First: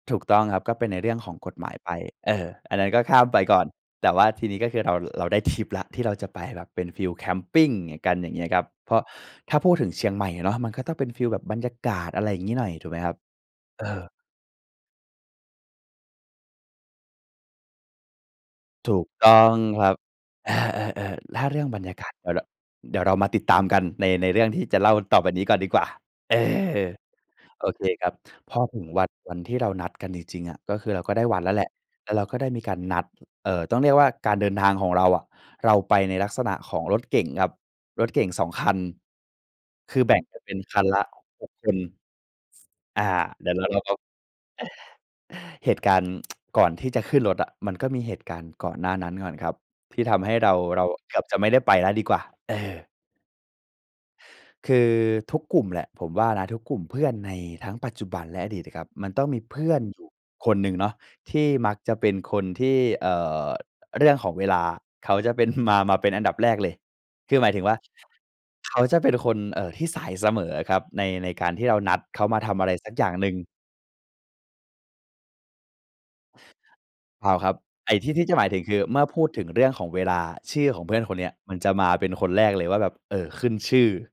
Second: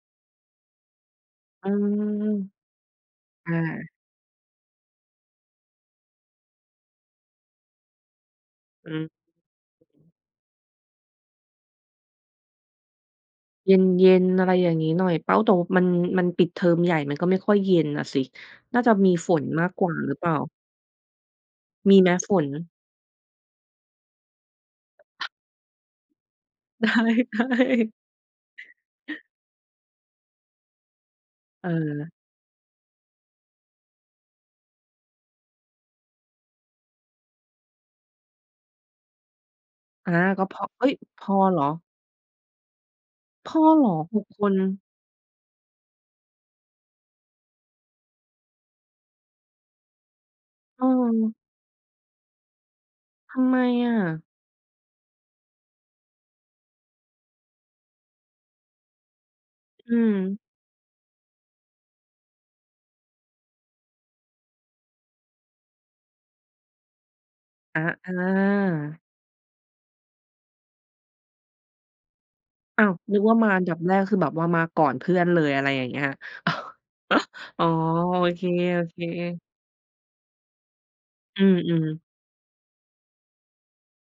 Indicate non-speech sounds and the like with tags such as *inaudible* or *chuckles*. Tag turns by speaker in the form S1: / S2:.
S1: ถูกต้องครับ ก็เป็นในเรื่องของกฎหม
S2: อื
S1: ายไป
S2: ม
S1: เอ่อ อันนั้นก็ข้ามไป
S2: อ
S1: ก่อน
S2: า
S1: แต่ว่าทีนี้ก็คือเรา เราได้ทริปแล้วที่เราจะไป แบบเป็นฟีลแคมปิง อย่างกัน อย่างเงี้ยครับ เ
S2: อื
S1: พราะ
S2: ม อ
S1: ถ้าพูดถึง
S2: อ
S1: เ
S2: ื
S1: ชีย
S2: ม
S1: งใหม่เนาะ มันก็ต้องเป็นฟีลแบบบรรยากาศ อะไรอย่างงี้หน่อย ถูกไหมครับ
S2: เ
S1: เออ
S2: ย็น ๆ อะไรอย่างงี้หน่อย เป้าตรงมัน มันปิดเทอมใหญ่ มันก็ไม่ค่อยเย็นน่ะสิ น่า
S1: ถ
S2: จะ
S1: ูก
S2: มี
S1: ต้
S2: ฝ
S1: อ
S2: น
S1: ง
S2: มากก
S1: ค
S2: ว
S1: รั
S2: ่า
S1: บ
S2: หรือเปล่า?
S1: เออ ๆ ๆ ถ้าเรื่องบรรย
S2: ม
S1: า
S2: ี
S1: ก
S2: ไ
S1: า
S2: หม
S1: ศ เดี๋
S2: ฝ
S1: ยวละ
S2: น?
S1: เดี๋ยวเรามาติดตามกันใน ในเรื่องที่จะเล่าต่อไปนี้ก่อนดีกว่า เออ
S2: ได้
S1: โอเคครับ พอ
S2: ๆ
S1: ถึงวัน วันที่เรานัดกันจริง ๆ อะ ก็คือเราก็ได้วัดแล้วแหละ แล้
S2: เออ
S1: วเราก็ได้มีการนัด เอ่อ ต้องเรียกว่าการเดินทางของเราอะ เราไปในลักษณะของรถเก๋งครับ รถเก๋ง 2 คัน คือ
S2: อ
S1: แ
S2: า
S1: บ่งกั
S2: ก
S1: น
S2: ็
S1: เป็
S2: พ
S1: น
S2: อ
S1: คั
S2: เอ
S1: น
S2: ๊ย!
S1: ละ
S2: พอ
S1: 6
S2: เหร
S1: ค
S2: อ?
S1: น อ่า เดี
S2: พ
S1: ๋ยวเ
S2: อ
S1: รา เรา
S2: เหร
S1: ก
S2: อ
S1: ็
S2: 6 คน?
S1: เหตุการณ์ *tsk* ก่อนที่จะขึ้นรถอะ มันก็มีเหตุการณ์ก่อนหน้านั้นก่อนครับ ที่ทำให้เรา เ
S2: อ
S1: ร
S2: ื
S1: าเกือบจ
S2: ม
S1: ะไม่ได้ไปแล้วดีกว่า เออ
S2: ทำไมอะ?
S1: คือ ทุกกลุ่มแหละ ผมว่านะทุกกลุ่มเพื่อนในทั้งปัจจุบันและอดีตอะครับ มันต้องมีเพื่อน
S2: อื
S1: อยู่
S2: ม
S1: คนหนึ่งเนาะ ที่มักจะเป็นคนที่ เอ่อ เรื่องของเวลาเขาจะเป็น *chuckles* มา มาเป็นอันดับแรกเลย คือหมายถึงว่า
S2: อา อ
S1: เขา
S2: า
S1: จะเป็นคน เอ่อ ที่สายเสมออะครับ ใน ในการที่เรานัดเขามาทำอะไร
S2: อ้า
S1: สั
S2: ว
S1: กอย่าง
S2: นึก
S1: หนึ
S2: ว
S1: ่
S2: ่
S1: ง
S2: ามาอันดับแรกคือแบบว่ามาก่อนเพื่อนเลย อะไรอย่างเงี้ย *chuckles*
S1: เปล่าครับ
S2: อ๋อ
S1: ไอ้ที่ ท
S2: โ
S1: ี
S2: อ
S1: ่จะ
S2: เ
S1: ห
S2: ค
S1: มายถึงคือ เมื่อพูดถ
S2: ๆ
S1: ึงเรื่องของเวลา ชื่อของเพื่อนคนนี้
S2: อื
S1: มันจะม
S2: ม
S1: า
S2: ๆ
S1: เป็นคนแรกเลยว่าแบบ เอ่อ ขึ้นชื่อ